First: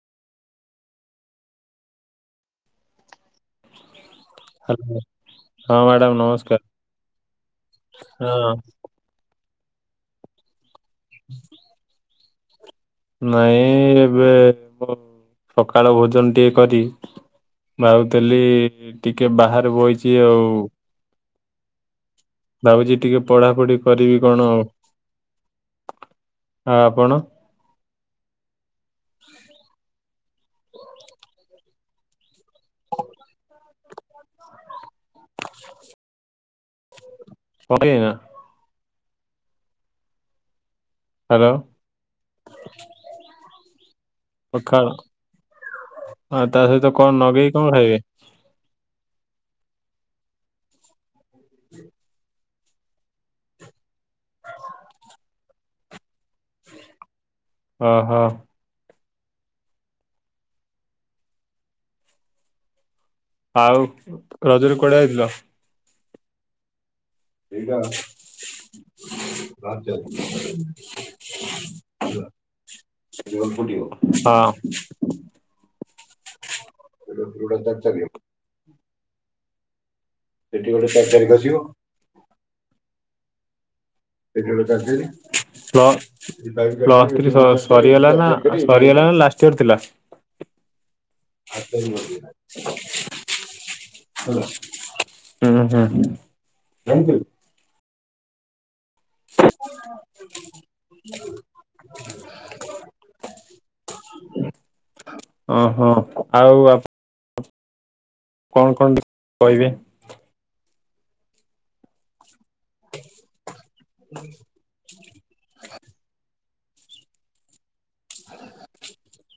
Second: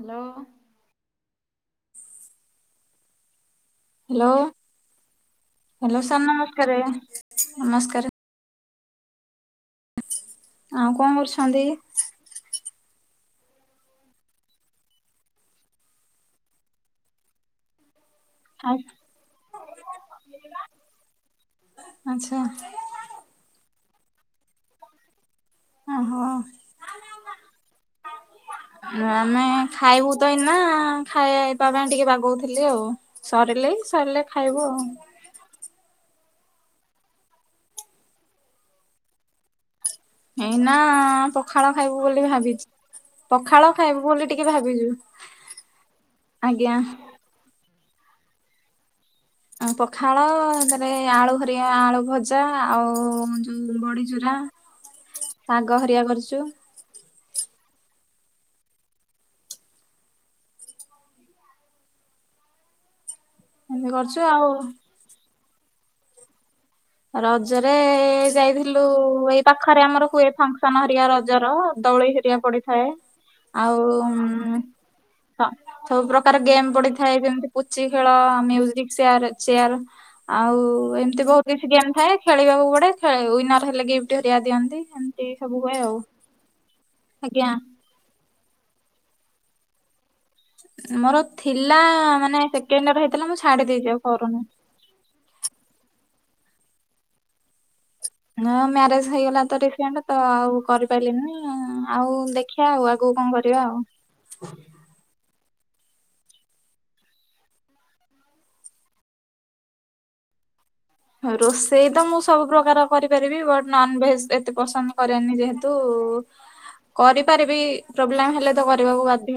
Hello. Hello ହଁ hello madam sir ନମସ୍କାର ନମସ୍କାରେ ନମସ୍କାରେ। ହଁ। ଆଉଁ କଅଁ କରୁଛନ୍ତି? ନାଇଁ ଏବେ ମୁଁ ସକାଳ ଭୋଜନ ଟିକେ କରି ଆଉ ତାଲି ଖାଇ ଟିକେ ବାହାରେ ବଇଛି ଆଉ ଆଚ୍ଛା। ଭାବୁଚି ଟିକେ ପଢାପଢି କରିବି କଣ। ଆଉ ଓହୋ। ଆପଣ। [unintelligible] ଆମେ ଖାଇବୁ ତ ଏଇନା ଖାଇଇବା ପାଇଁ ଟିକେ ବାଗଉଥିଲି ଆଉ। ସରିଲେ ସରିଲେ ଖାଇବୁ ଆଉ। [unintelligible] ପଗେ ୟାଁ। ଏଇନା ହ୍ୟାଲୋ ପଖାଳ ଖାଇବୁ ବୋଲି ଭାବିଛି ପଖାଳ ଖାଇବୁ ବୋଲି ଟିକେ ଭାବିଛୁ ପଖାଳ, ଆଉ ତା ଆଜ୍ଞା। ସହିତ କଣ ନଗେଇକି କଣ ଖାଇବେ? ଆଉ ପଖାଳ, ତାଥିରେ ଆଳୁ ହରିଆ ଆଳୁ ଭଜା ଆଉ ଯେଉ ବଡ଼ି ଚୁରା। ଶାଗ ହରିଆ କରିଛୁ। ଓହୋ। ଆଉ ଏମିତି କରିଛୁ ଆଉ ରଜରେ କୁଆଡେ ଯାଇଥିଲ? ରଜରେ ଯାଇଥିଲୁ, ଏଇ ପାଖରେ ଆମର ହୁଏ ଫଙ୍କସନ ହେରକା ରଜର ଦୋଳି ହେରିଆ ପଡିଥାଏ। ଆଉ ଉଁ ହଁ। ସବୁ ପ୍ରକାର ଗେମ୍ ପଡିଥାଏ ଯେମିତି ଚାରି ପୁଚି ଖେଳ, କସିବ ମ୍ୟୁଜିକ ଚୟାର, ଚେୟାର ଆଉ ସେଠି ଗୋଟେ ଚାରି ଚାରି ଏମିତି ବହୁତ ଆସିବ କିଛି ଗେମ୍ ଥାଏ, ଖେଳିବାକୁ ପଡ଼େ। ୱିନର ହେଲେ କି ପ୍ଲ-ପ୍ଲସ ଥ୍ରି ଆଜ୍ଞା ସରି ସରିଗଲା ନା ସରିଗଲା ନା ଲାଷ୍ଟ ଇୟର ଥିଲା? ମୋର ଥିଲା ହୁଁ ମାନେ ସେକେଣ୍ଡ ଇୟର ହେଇଥିଲା ମୁଁ ଛାଡି ଦେଇଛି ଆଉ କରୁନି। ଉଁ ହୁଁ। ନାଁ ମ୍ୟାରେଜ ହେଇଗଲା ତ ରିସେଣ୍ଟ ତ ଆଉ କରିପାରିଲିନି ଆଉ ଦେଖିବା ଆଉ ଆଗକୁ କଣ କରିବା ଆଉ। ଓହଁ ଆଉ ଆପ କଣ କଣ ଟିକେ କହିବେ? ରୋଷେଇ ତ ମୁଁ ସବୁ ପ୍ରକାର କରିପାରିବି। ବଟ୍ ନନ୍ ଭେଜ ଏତେ ପସନ୍ଦ କରେନି ଯେହେତୁ କରିପାରିବି ପ୍ରୋବ୍ଲେମ ହେଲେ ତ କରିବାକୁ ବାଧ୍ୟ।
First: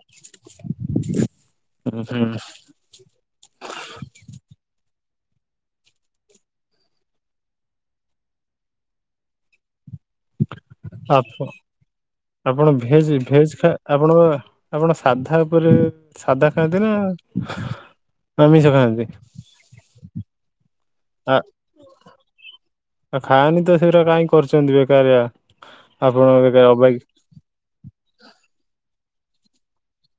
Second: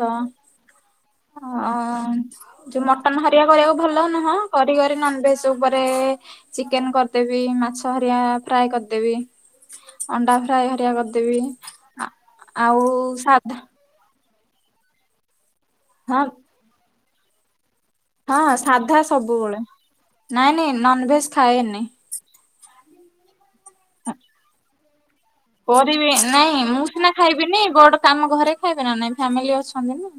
ହଁ ହୁଁ ହୁଁ ଯୋଉ ମଟନ ହରିଆ କରିବାକୁ ଭଲ ନୁହଁ, କରି କରି ନନଭେଜ୍ ଉପରେ ଚିକେନ୍ କରିଦେବି, ମାଛ ହରିଆ ଫ୍ରାଏ କରିଦେବି ଅଣ୍ଡା ଫ୍ରାଏ ହରିଆ ଆପ କରିଦେବି। ଆପଣ ଆଉ ଭେଜ ଭେଜ ସାଧା ଖା ଆପଣ ଆପଣ ସାଧା ଉପରେ ହଁ ସାଧା ଖାଆନ୍ତି ନା ହଁ ଆମିଷ ସାଧା ଖାଆନ୍ତି? ସବୁବେଳେ। ନାଇଁ ନାଇଁ ନନଭେଜ୍ ଖାଏନି। ଆଉ ଖାଆନି ତ ସେଟା କାଇହିଁ କରିଛନ୍ତି ବେକାରିଆ। କରିବି ଆପଣ ନାଇଁ ବେକାର ମୁଁ ଅବାଗି ସିନା ଖାଇବିନି ବଡ କାମ ଘରେ ଖାଇବି ନା ନାଇଁ ଫ୍ୟାମିଲି ଅଛନ୍ତି ନା।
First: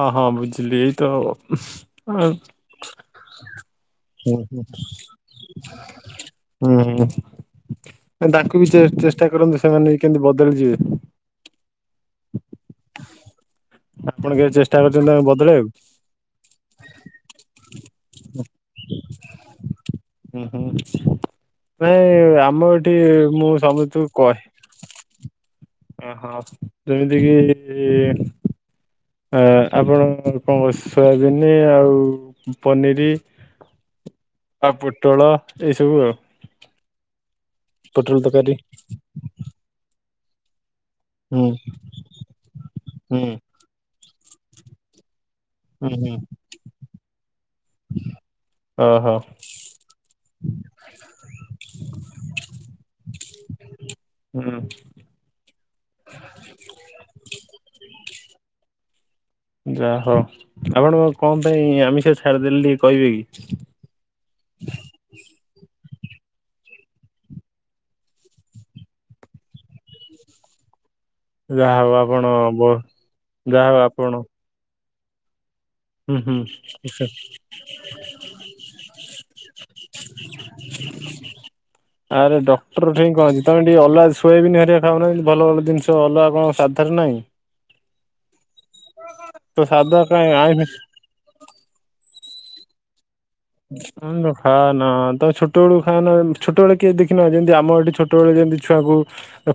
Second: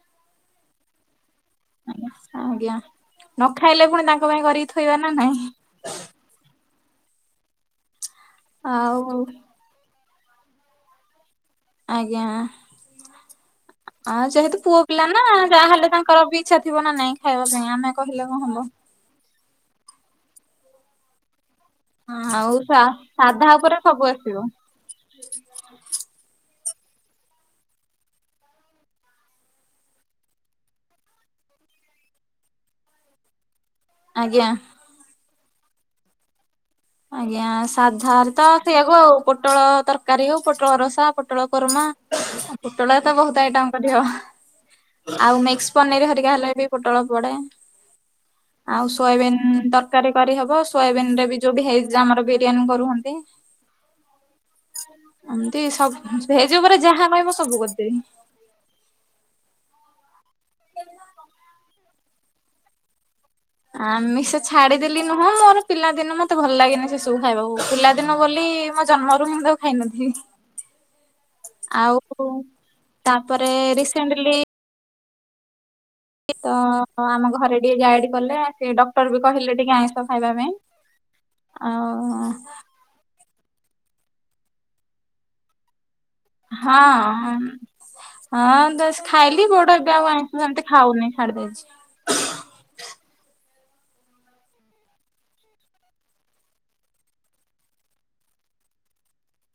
ହ ହଁ ବୁଝିଲି ଏଇ ତ ଆ ଆଜ୍ଞା। ନ ଖାଇଲେ ପୁଣି ତାଙ୍କ ପାଇଁ କରିକି ଥୋଇବା ନା ନାଇଁ। ହୁଁ ତାଙ୍କୁ ବି ଆଉ ଚେଷ୍ଟା କରନ୍ତୁ ସେମାନେ କେମିତି ବଦଳିଯିବେ। ଆଜ୍ଞା। ଆ ଆପଣ କେବେ ଯେହେତୁ ଚେଷ୍ଟା ପୁଅ ପିଲା କରିଛନ୍ତି ତାଙ୍କୁ ନା ବଦଳେଇବାକୁ ଯାହେଲେ ତାଙ୍କର ବି ଇଚ୍ଛା ଥିବ ନାଇଁ ଖାଇବା ପାଇଁ, ଆମେ କହିଲେ କଣ ହବ। ହୁଁ, ହୁଁ। ନାଇଁ ଆଉ ଆମ ସା ଏଠି ସାଧା ମୁଁ ଉପରେ ସବୁ ସମସ୍ତଙ୍କୁ ଆସିବ କହେ ଓହୋ ଯେମିତି କିି ଆପଣ କଣ ସୋୟାବିିନ ଆଉ ପନିରି ଆଜ୍ଞା। ଆଉ ପୋଟଳ ଏଇସବୁ ଆଉ। ଆଜ୍ଞା ପୋଟଳ ସାଧାରେ ତ ତରକାରୀ ସେଇଆକୁ ଆଉ ପୋଟଳ ତରକାରୀ ହଉ, ପୋଟଳ ରସା ପୋଟଳ ହୁଁ କରୋମା, ପୋଟଳ ତ ହୁଁ ବହୁତ ଆଇଟମ୍ କରିହବ। ଆଉମିକ୍ସ ହୁଁ ପନିର ହୁଁ ହରିକା ହେଲେ ବି ପୋଟଳ ପଡେ। ଆଉ ଓହୋ ସୋୟାବିନ୍ ତରକାରୀ କରିହବ। ସୋୟାବିିନ ରେ ବି ଭେଜ୍ ଆମର ବିରିୟାନୀ କରୁହନ୍ତି। ହୁଁ ଏମିତି ସବୁ ଭେଜ୍ ଉପରେ ଯାହା କହିବ ସବୁ କରିଦେବି। ଯା ହଉ। ଆପଣଙ୍କ କଣ ପାଇଁ ଆମିଷ ଛାଡ଼ିଦେଲେ ଟିକେ କହିବେ କି? ଆମିଷ ଛାଡିଦେଲି ନୁହଁ ମୋର ପିଲାଦିନ ମତେ ଭଲ ଲାଗନି ସେ ସବୁ ଖାଇବାକୁ। ପିଲାଦିନ ବୋଲି ମୋ ଜନ୍ମରୁ ହିଁ ତ ଖାଇନଥିଲି। ଯାହା ହଉ ଆପଣ ଆଉ ତାପରେ ଯାହା ହଉ ଆପଣ ରିସେଣ୍ଟଲି ହୁଁ ତ ହୁଁ ଆମ ଘରେ ଟିକେ ଗାଇଡ କଲେ ସେ ଡକ୍ଟର ବି କହିଲେ ଟିକେ ଆଇଁଷ ଖାଇବା ପାଇଁ। ଅହଁ। ରୁଟିନ୍ କଁ ଅଛି ତମେ ଟିକେ ଅଲଗା ସୋୟାବିନ ହେରିକା ଖାଉନା ଭଲ ଦିନ୍ଷ ଅଲଗା କଣ ହଁ ସାଧାରେ ନାହିଁ। ହଁ ହଁ ଦେ ଖାଇଲି ତ ବଟ୍ ଏବେ ସାଧା ଆଉ କାଇଁ ଆମିଷ ସେମ୍ତି ଆଇଁଷ ଖାଉନି ଛାଡିଦେଇଛି। ଖାଅନା ତମେ ଛୋଟବେଳୁ ଖାଅନା ଛୋଟବେଳ କିଏ ଦେଖିନ ଯେମିତି ଆମ ଏଠି ଛି ଟବେଳେ ଦିଅନ୍ତି ଛୁଆଁକୁ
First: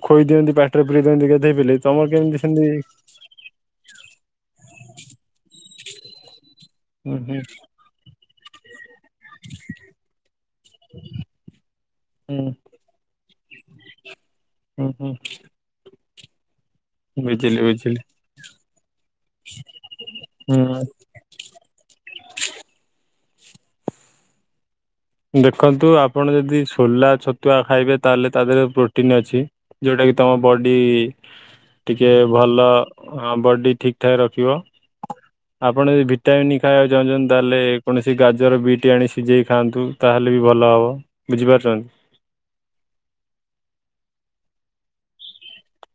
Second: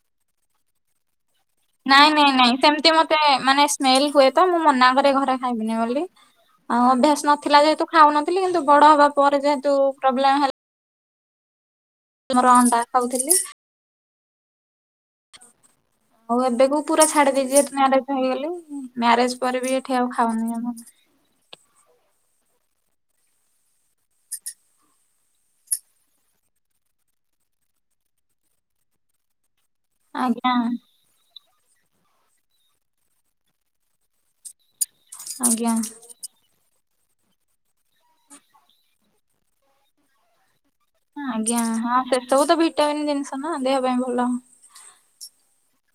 ଖୋଇ ଦିଅନ୍ତି ପାଟରେ ପୁରେଇ ଦିଅନ୍ତି ଧେଇ ପାଇଲେ ତମର କେମିତି ସେମିତି ତେମାନେ ସ୍ମେଲ୍ ହୁଏ ତ ମୁଁ ମନା କରେ ଘରେ ଖାଇବିନି ବୋଲି ଆଉ ହୁଁ ଅଭ୍ୟାସ୍ ହୁଁ ନଥିଲା ଯେହେତୁ ଖାଉନଥିଲି କିନ୍ତୁ ବଡ ହବା ପରେ ଯେହେତୁ ପ୍ରୋବ୍ଲେମ ହେ- ହୁଁ ତୁମର ଅଣ୍ଡା କହୁଥିଲି। ହୁଁ ହୁଁ। ହୋଉ ଏବେ କୁ ପୁରା ଛାଡିଦଛି ବୁଝିଲି ବୁଝିଲି। ମାରେଜ ହେଇଗଲି ମ୍ୟାରେଜ ପରେ ବି ଏଠି ଆଉ ଖାଉନି ଆଉ ମୁ। ହୁଁ ଦେଖନ୍ତୁ ଆପଣ ଯୋଦି ସୋଲା ଛତୁଆ ଖାଇବେ ତାହେଲେ ତା ଦେହରେ ପ୍ରୋଟିନ୍ ଅଛି। ଯୋଉଟା କି ତମ ଆଜ୍ଞା ବଡି ଟିକେ ଭଲ ବଡି ଠିକ୍ ଠାକ୍ ରଖିବ ଆଜ୍ଞା ଆପଣ ଯି ଟାଇମ୍ ଖାଇବାକୁ ଚାହୁଁଚନ୍ତି ତାହେଲେ କୌଣସି ଗାଜର ବିଟ୍ ଆଣି ସିଝେଇ ଖାଆନ୍ତୁ ତାହେଲେ ବି ଭଲ ହେବ।। ହଁ ଆଜ୍ଞା ହଁ ସେସବୁ ତ ଭିଟାମିନ୍ ଜିନ୍ଷ ନା ଦେହ ପାଇଁ ଭଲ।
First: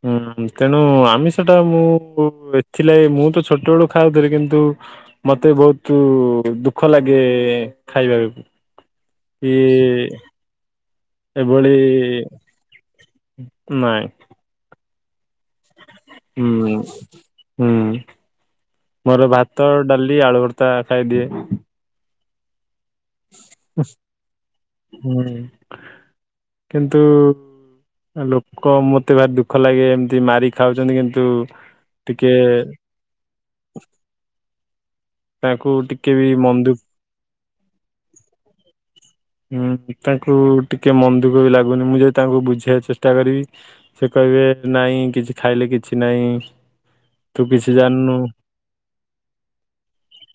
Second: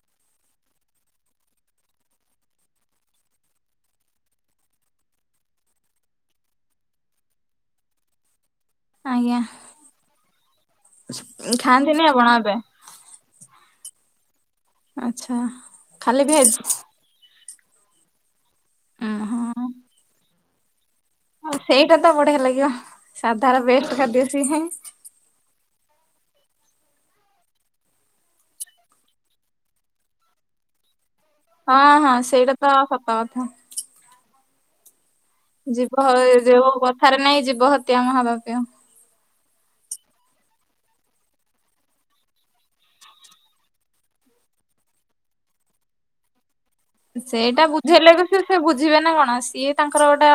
ହୁଁ ତେଣୁ ଆମିଷଟା ମୁଁ ଏଥିଲା ମୁଁ ତ ଛୋଟ ବେଳୁ ଖାଉଥିଲି କିନ୍ତୁ ମତେ ବୋହୁତୁ ଦୁଃଖ ଲାଗେ ଖାଇବାବି। ଆଜ୍ଞା କି ଏଭଳି ଖାଆନ୍ତିନି ଆପଣ ଏବେ ନାଇଁ। ଆଚ୍ଛା। ଖାଲି ଭେଜ। ହୁଁ ହୁଁ ହୁଁ। ଉଁ ମୋର ହଁ ଭାତ ଡାଲି ଆଳୁଭର୍ତା ଖାଇଦିଏ। ଆଉ ସେଇଟା ତ ବଢିଆ ଲାଗିବ ସାଧା ବେଷ୍ଟ୍ ଖାଦ୍ୟ ସିଏ। ହୁଁ କିନ୍ତୁ ଲୋକ ମତେ ଭାରି ଦୁଃଖ ଲାଗେ ଏମ୍ତି ମାରି ଖାଉଚନ୍ତି କିନ୍ତୁ ହଁ ହଁ ଟିକେ ସେଇଟା ତ ସତା କଥା। ତାଙ୍କୁ ଯିବ ଟିକେ ବି ଏ ମନ ଦୁଃଖ ଯୋଉ କଥାରେ ନାଇଁ ଯିବ ହତି ଆ ମହା ପାପ୍ୟ। ହୁଁ ତାଙ୍କୁ ଟିକେ ମନ୍ଦୁକ ବି ଲାଗୁନି ମୁଁ ଯଦି ତାଙ୍କୁ ବୁଝେଇ ଚେଷ୍ଟା କରିବି। ସେ କହିବେ ନାଇଁ କିଛି ଖାଇଲେ କିଛି ନାହିଁ। ସେଇଟା ବୁଝେଇଲେବି ସେ ସେ ବୁଝିବେ ନା କଣ ସିଏ ତାଙ୍କର ଗୋଟେ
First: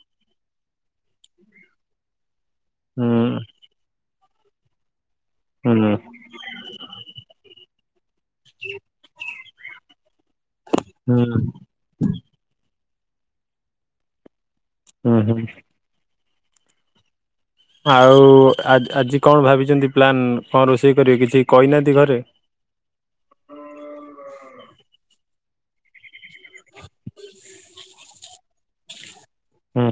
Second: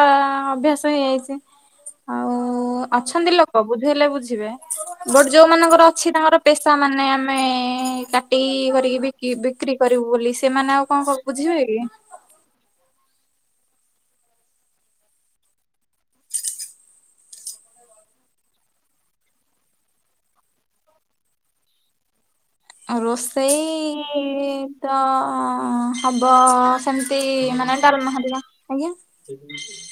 ଅଭ୍ୟାସ ହେଇଯାଇଚି। ଆଉ ହୁଁ ଅଛନ୍ତି ଲୋକ ବୁଝେଇଲେ ବୁଝିବେ ବଟ୍ ଯୋଉ ହୁଁ ମାନଙ୍କର ଅଛି ତାଙ୍କର ପେସାମାନୋନ ଆମେ କାଟି କରିକି ବିକି ବିକ୍ରି କରିବୁ ବୋଲି ସେମାନେ ଆଉ କଁ ହୁଁ କୋଉ ଇ ଉ ହୁଁ। ଆଉ ଆଜି ଆଜି କଣ ଭାବିଛନ୍ତି ପ୍ଲାନ୍ କଣ ରୋଷେଇ କରିବେ କିଛି କହିନାହାନ୍ତି ଘରେ? କଁ ରୋଷେଇ ତ ହବ ସେମିତି ମାନେ ଡାଲ୍ମା ହରିକା ଆଜ୍ଞା। ହୁଁ।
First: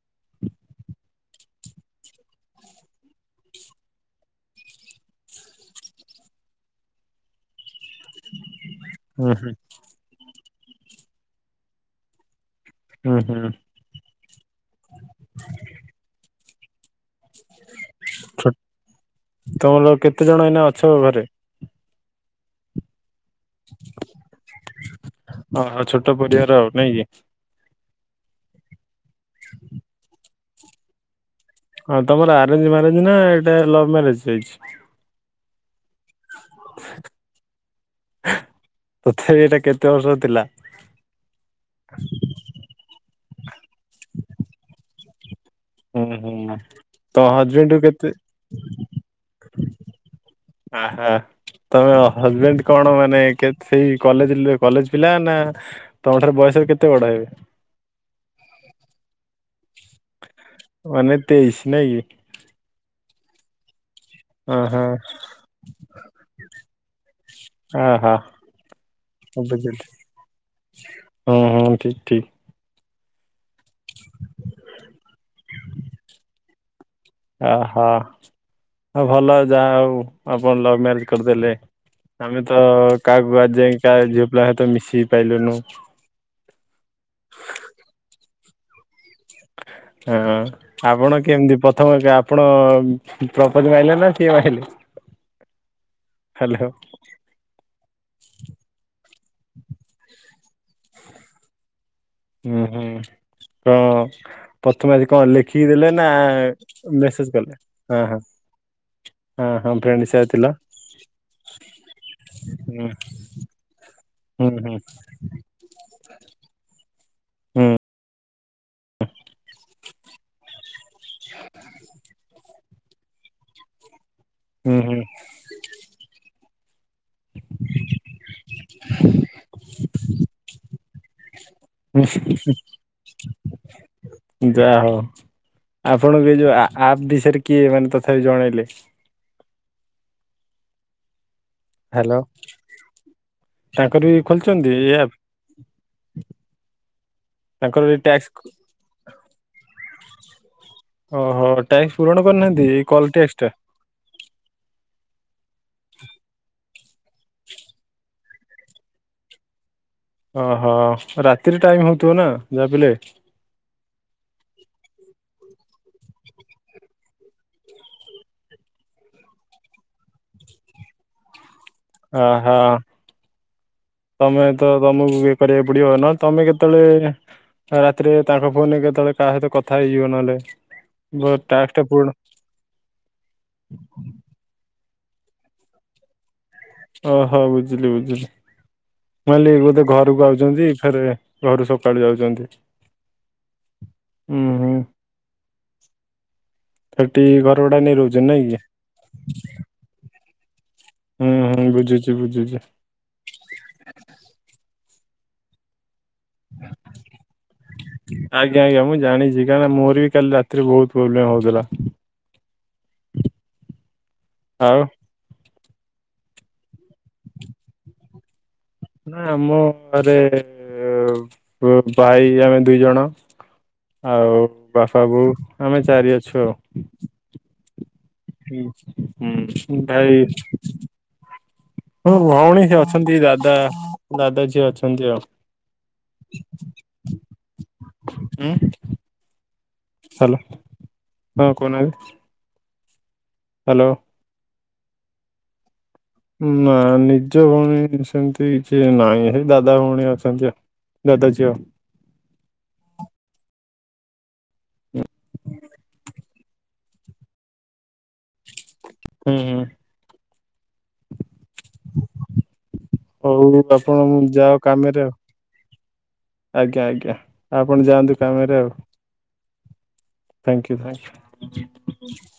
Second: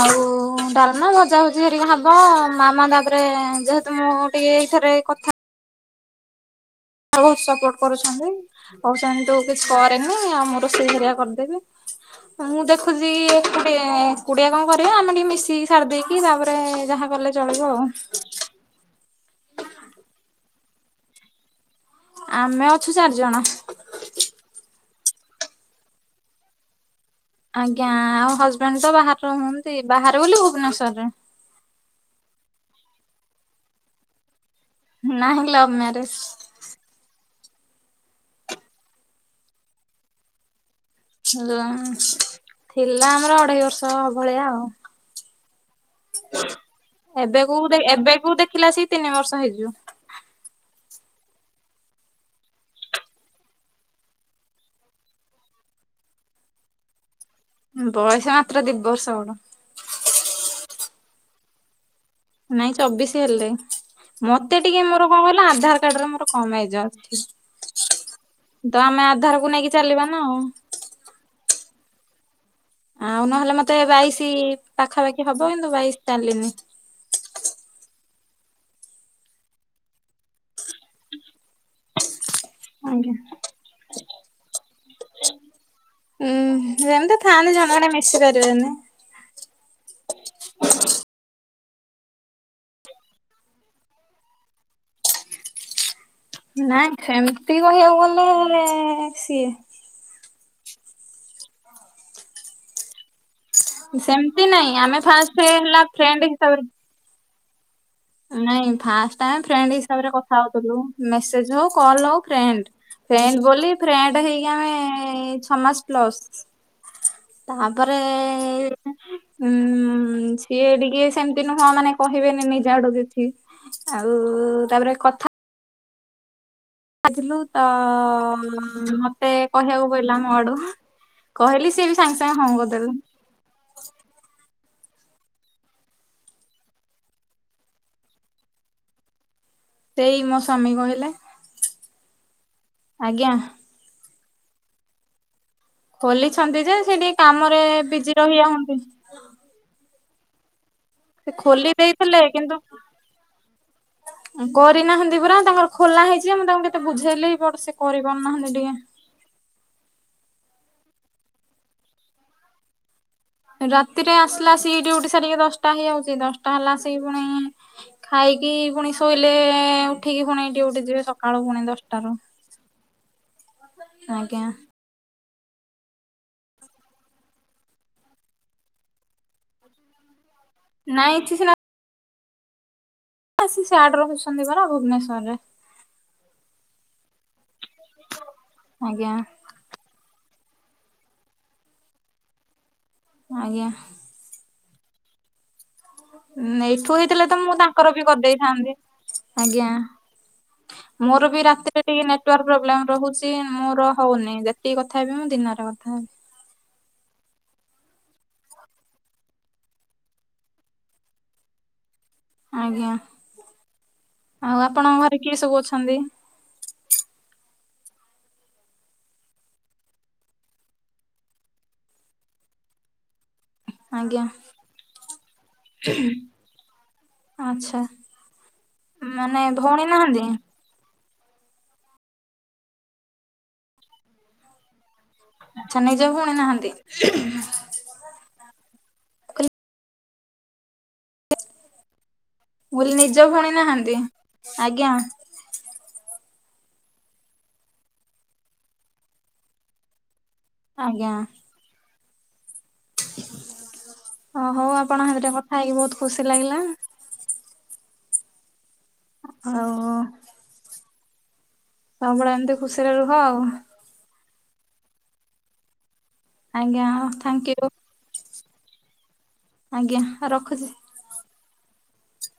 ଆଉ ଡାଲ୍ ମା ଭଜା ଭଜି ହରିକି ହବ ମାମା ତାପରେ ଯେହେତୁ ମୁଁ ଏ ଏଇଥରେ କଥା ତ୍ ସପୋର୍ଟ କରୁଛନ୍ତି କହୁଛନ୍ତିଛନ୍ତି ହୁଁ ତୁ ହୁଁ କିଛି କରେନି ଆମ ରୋସେଇ ହରିଆ। କରିଦେବ ଆଉ ମୁଁ ଦେ ଉ ହୁଁ। କୁଡିଆ କଁ କରିବା ଆମେ ଟିକେ ମିଶିକି ସାରି ଦେଇେଇକି ତାପରେ ଯାହା କଲେ ଚଳିବ ଆଉ। ତମର କେତେ ଜଣ ଏଇନା ଅଛ ଘରେ? ଆମେ ଅଛୁ ଚାରି ଜଣ। ହ ଛୋଟ ପରିବାର ଆଉ ନାଇଁ କି। ଆଜ୍ଞା ଆଉ ହଜବେଣ୍ଡ୍ ତ ବାହରେ ରୁହନ୍ତି ବାହାରେ ବୋଲି ଭୁବନେଶ୍ଵରରେ। ହଁ ତମର ଆରେଞ୍ଜ ମ୍ୟାରେଜ ନା ଏଟେ ଲଭ ମ୍ୟାରେଜ ହେଇଛି? ନାହିଁ ଲଭ ମ୍ୟାରେଜ। ତଥାପି ଏଇଟା କେତେ ବର୍ଷ ଥିଲା। ହ ଥିଲା ଆମର ଅଢେଇ ବର୍ଷ ଭଳିଆ ଆଉ। ହୁଁ ହୁଁ ତମ ଏବେକୁ ଦେ ହଜବେଣ୍ଡକୁ କେତେ ଏବେକୁ ଦେଖିଲା ଆସିକି ତିନି ବର୍ଷ ହେଇଯିବ ଆ ହା। ତମେ ହଜବେଣ୍ଡ କଣ ମାନେ କେତ ସେଇ କଲେଜ କଲେଜ ପିଲା ନା ତମଠାରେ ବୟସରେ କେତେ ବଡ ହେବେ? ବୟସ ମାତ୍ର ଦି ବର୍ଷ ବଡ଼। ମାନେ ତେଇଶ ନାଇଁକି। ନାଇଁ ଚବିଶି ହେଲେ। ମତେ ଟିକେ ଓହୋ ମୋର କଣ କହିଲା ଆଧାର କାର୍ଡରେ ମୋର କମ ଏଜ୍ ଅଛି। ଆହା ତ ଆମେ ଆଧାରକୁ ନେଇକି ବୁଝିଲି ଚାଲିବା ନା ଆଉ। ହୁଁ ହୁଁ ଠିକ୍ ଠିକ। ଆଉ ନହେଲେ ମତେ ବାଇଶ ପାଖାପାଖି ହବ କିନ୍ତୁ ବାଇଶ ଚାଲିନି। ଓହୋ। ହଁ ଭଲ ଯାହା ଆଉ ଆପଣ ଲଭ୍ ମ୍ୟାରେଜ କରିଦେଲେ। ଆମେ ତ ଆଜ୍ଞା। କାହାକୁ ଆଜି ଯାଇ କାହା ଝିଅ ପିଲା ସହ ମିଶିବି ପାଇଲୁନୁ। ଉୁଁ ଏମିତି ଥାଆନ୍ତି ଜଣେ ଜଣେ ମିଶି ପାରିବେନି। ହଁ। ଆପଣ କେମିତି ପ୍ରଥମ ଆପଣ ପ୍ରୋପୋଜ ମାଇଲେ ନା ସିଏ ମାଇଲେ? ହ୍ୟାଲୋ ନାଇଁ ସେମତି କହିବାକୁ ଗଲେ ସିଏ। ହୁଁ ହୁଁ କଣ ସେମିତି ନାଇଁ ପ୍ରଥମେ ଆମେ ଆଜି କଣ ଫାଷ୍ଟ ଲେଖିକି ହେଲା ଦେଲେ ନା ଫ୍ରେଣ୍ଡ ହିସାବରେ ମେସେଜ କଲେ। ହଁ ହଁ ନାଇଁ ଫାର୍ଷ୍ଟ ଆମେ ହଁ ହଁ ଫ୍ରେଣ୍ଡ ହିସାବରେ କଥା ଥିଲ ହଉଥିଲୁ ମେସେଜ ହଉ କଲ ହଉ ଫ୍ରେଣ୍ଡ। ହୁଁ ଫ୍ରେଣ୍ଡ ବୋଲି ଫ୍ରେଣ୍ଡ ହୁଁ ହେଇକି ହୁଁ ଆମେ ଛଅ ମାସ ପ୍ଲସ। ହୁଁ ତାପରେ ଉଁ ସିଏ ଟିକେ ଇଏ ସେମିତି ନୁହଁ ମାନେ କହିବେନି ନିଜ ଆଡୁ କିଛି ଆଉ ହୁଁ ତାପରେ ହୁଁ କଥା। ବାଜିଲୁ ତ ମତେ କହିବାକୁ ପଡିଲା ମୋ ଆଡୁ କହିଲି। ସିଏ ବି ସାଙ୍ଗେ ସାଙ୍ଗେ ହଁ କରିଦେଲେ। ଯାହା ହଉ ଆପଣଙ୍କୁ ଏ ଯୋଉ ଆପ୍ ବିଷୟରେ କିଏ ମାନେ ତଥାପି ଜଣେଇଲେ। ସେଇ ମୋ ସ୍ୱାମୀ କହିଲେ। ହ୍ୟାଲୋ ଆଜ୍ଞା। ତାଙ୍କର ବି ଖୋଲିଛନ୍ତି ଏ ଆପ? ଖୋଲିଛନ୍ତି ଯେ ସେଠି କାମରେ ଏଇ ବିଜି ଟ୍ୟାକ୍ସ ରହି ଯାଆନ୍ତି। ସେ ଓହୋ ଖୋଲି ଟ୍ୟାକ୍ସ ପୂରଣ ଦେଇଥିଲେ କିନ୍ତୁ କରିନାହାନ୍ତି ଏଇ କଲ୍ ଟ୍ୟାକ୍ସ ଟା କରିନାହାନ୍ତି ପୁରା ତାଙ୍କର ଖୋଲା ହେଇଛି ଯେ ମୁଁ ତାଙ୍କୁ କେତେ ବୁଝେଇଲି ବଟ ସେ କରିପାରୁନାହାନ୍ତି ଟିକେ ଓହୋ ରାତିରେ ଟାଇମ ହଉଥିବ ନା ଯାହା ପିଲେ ରାତିରେ ଆସିଲା ଆସିକି ଡିଉଟି ସାରିକି ଦଶଟା ହେଇଯାଉଛି ଦଶଟା ହେଲା ଆସିକି ପୁଣି ଖାଇକି ପୁଣି ଶୋଇଲେ ଉଠିକି ପୁଣି ଡ୍ୟୁଟି ଯିବେ ସକାଳୁ ପୁଣି ଦଶ ଅହ ଆଜ୍ଞା ତମେ ତ ତମକୁ କିଏ କରିବାକୁ ପଡିବ ନହେଲେ ତମେ କେତେବେଳେ ରାତିରେ ତାଙ୍କ ଫୋନରେ କେତେବେଳେ କାହା ସହିତ କଥା ହେଇଯିବ ନହେଲେ ନାଇଁ ଏଠି ଟ୍ୟାକ୍ସ ଟା ପୂର୍ଣ୍ଣ ଆ ସିଆଡେ ରହୁଛନ୍ତି ପରା ଭୁବନେଶ୍ୱରରେ ଓହୋ ବୁଝିଲି ବୁଝିଲି। ଆଜ୍ଞା। ମୁଁ ଭାବିଲି ବୋଧେ ଘରକୁ ଆଉଛନ୍ତି ଫେର ଘରୁ ସକାଳୁ ଯାଉଛନ୍ତି। ଆଜ୍ଞା। ହୁଁ। ଏଇଠୁ ସେଠି ହେଇଥିଲେ ତ ମୁଁ ଘର ଭଡା ତାଙ୍କର ନେଇ ବି କରି ରହୁଛନ୍ତି ନାଇଁ କି? ଦେଇଥାନ୍ତି। ଆଜ୍ଞା ମୋର ହୁଁ ବି ହୁଁ ରାତିରେ ବି ଟିକେ ବୁଝୁଛି ନେଟୱାର୍କ ବୁଝୁଛି। ପ୍ରୋବେଲମ ରହୁଛି। ସେ ମୋର ହଉନି ଯେତିକି କଥା ହେବି ମୁଁ ଦିନରେ କଥା ହେବି। ଆଜ୍ଞା ଆଜ୍ଞା ମୁଁ ଜାଣିଛି କାହିକିନା ମୋର ବି କାଲି ରାତିରେ ବହୁତ ପ୍ରୋବ୍ଲେମ ହଉଥିଲା। ଆଜ୍ଞା ଆଉ ଆଉ ଆପଣଙ୍କ ଘରେ କିଏ ସବୁ ଅଛନ୍ତି! ନା ଆମ ଘରେ ଭାଇ ଆମେ ଦୁଇ ଜଣ। ଆଜ୍ଞା ଆଉ ବାପା ବୋଉ ଆମେ ଚାରି ଅଛୁ ଆଉ। ଆଛା। ହୁଁ ହୁଁ ଭାଇ ହଁ ଭଉଣୀ ଅଛନ୍ତି ଦାଦା ଦାଦା ଝିଅ ଅଛନ୍ତି। ଆଚ୍ଛା ନିଜ ଭଉଣୀ ସେମିତି ନାହାନ୍ତି ମୁଁ ଆଉ। ହୁଁ ହ୍ୟାଲୋ ହଁ କହୁନାହାନ୍ତି। ମୁଁ କହିଲି ନିଜ ଭଉଣି ହ୍ୟାଲୋ। ନାହାନ୍ତି ଆଜ୍ଞା। ନା ନିଜ ଭଉଣୀ ସେମତି କିଛି ନାହିଁ ସେଇ ଦାଦା ଭଉଣୀ ଅଛନ୍ତି ଜା। ଆଜ୍ଞା ଦାଦା ଝିଅ। ଓ ହଉ ଆପଣ ସାଥିରେ କଥା ହେଇକି ବହୁତ ଖୁସି ଲାଗିଲା। ହୁଁ। ଆଉ ସବୁବେଳେ ଏମିତି ଖୁସିରେ ରୁହ ଆଉ। ହଁ ହଉ ଯାଅ କାମରେ ଆଉ। ଆଜ୍ଞା ଆଜ୍ଞା ଥ୍ୟାଙ୍କ ୟୁ ଆପଣ ଯାଆନ୍ତୁ କାମରେ ଆଉ। ଆଜ୍ଞା। ରଖୁଛି। Thank you thank you.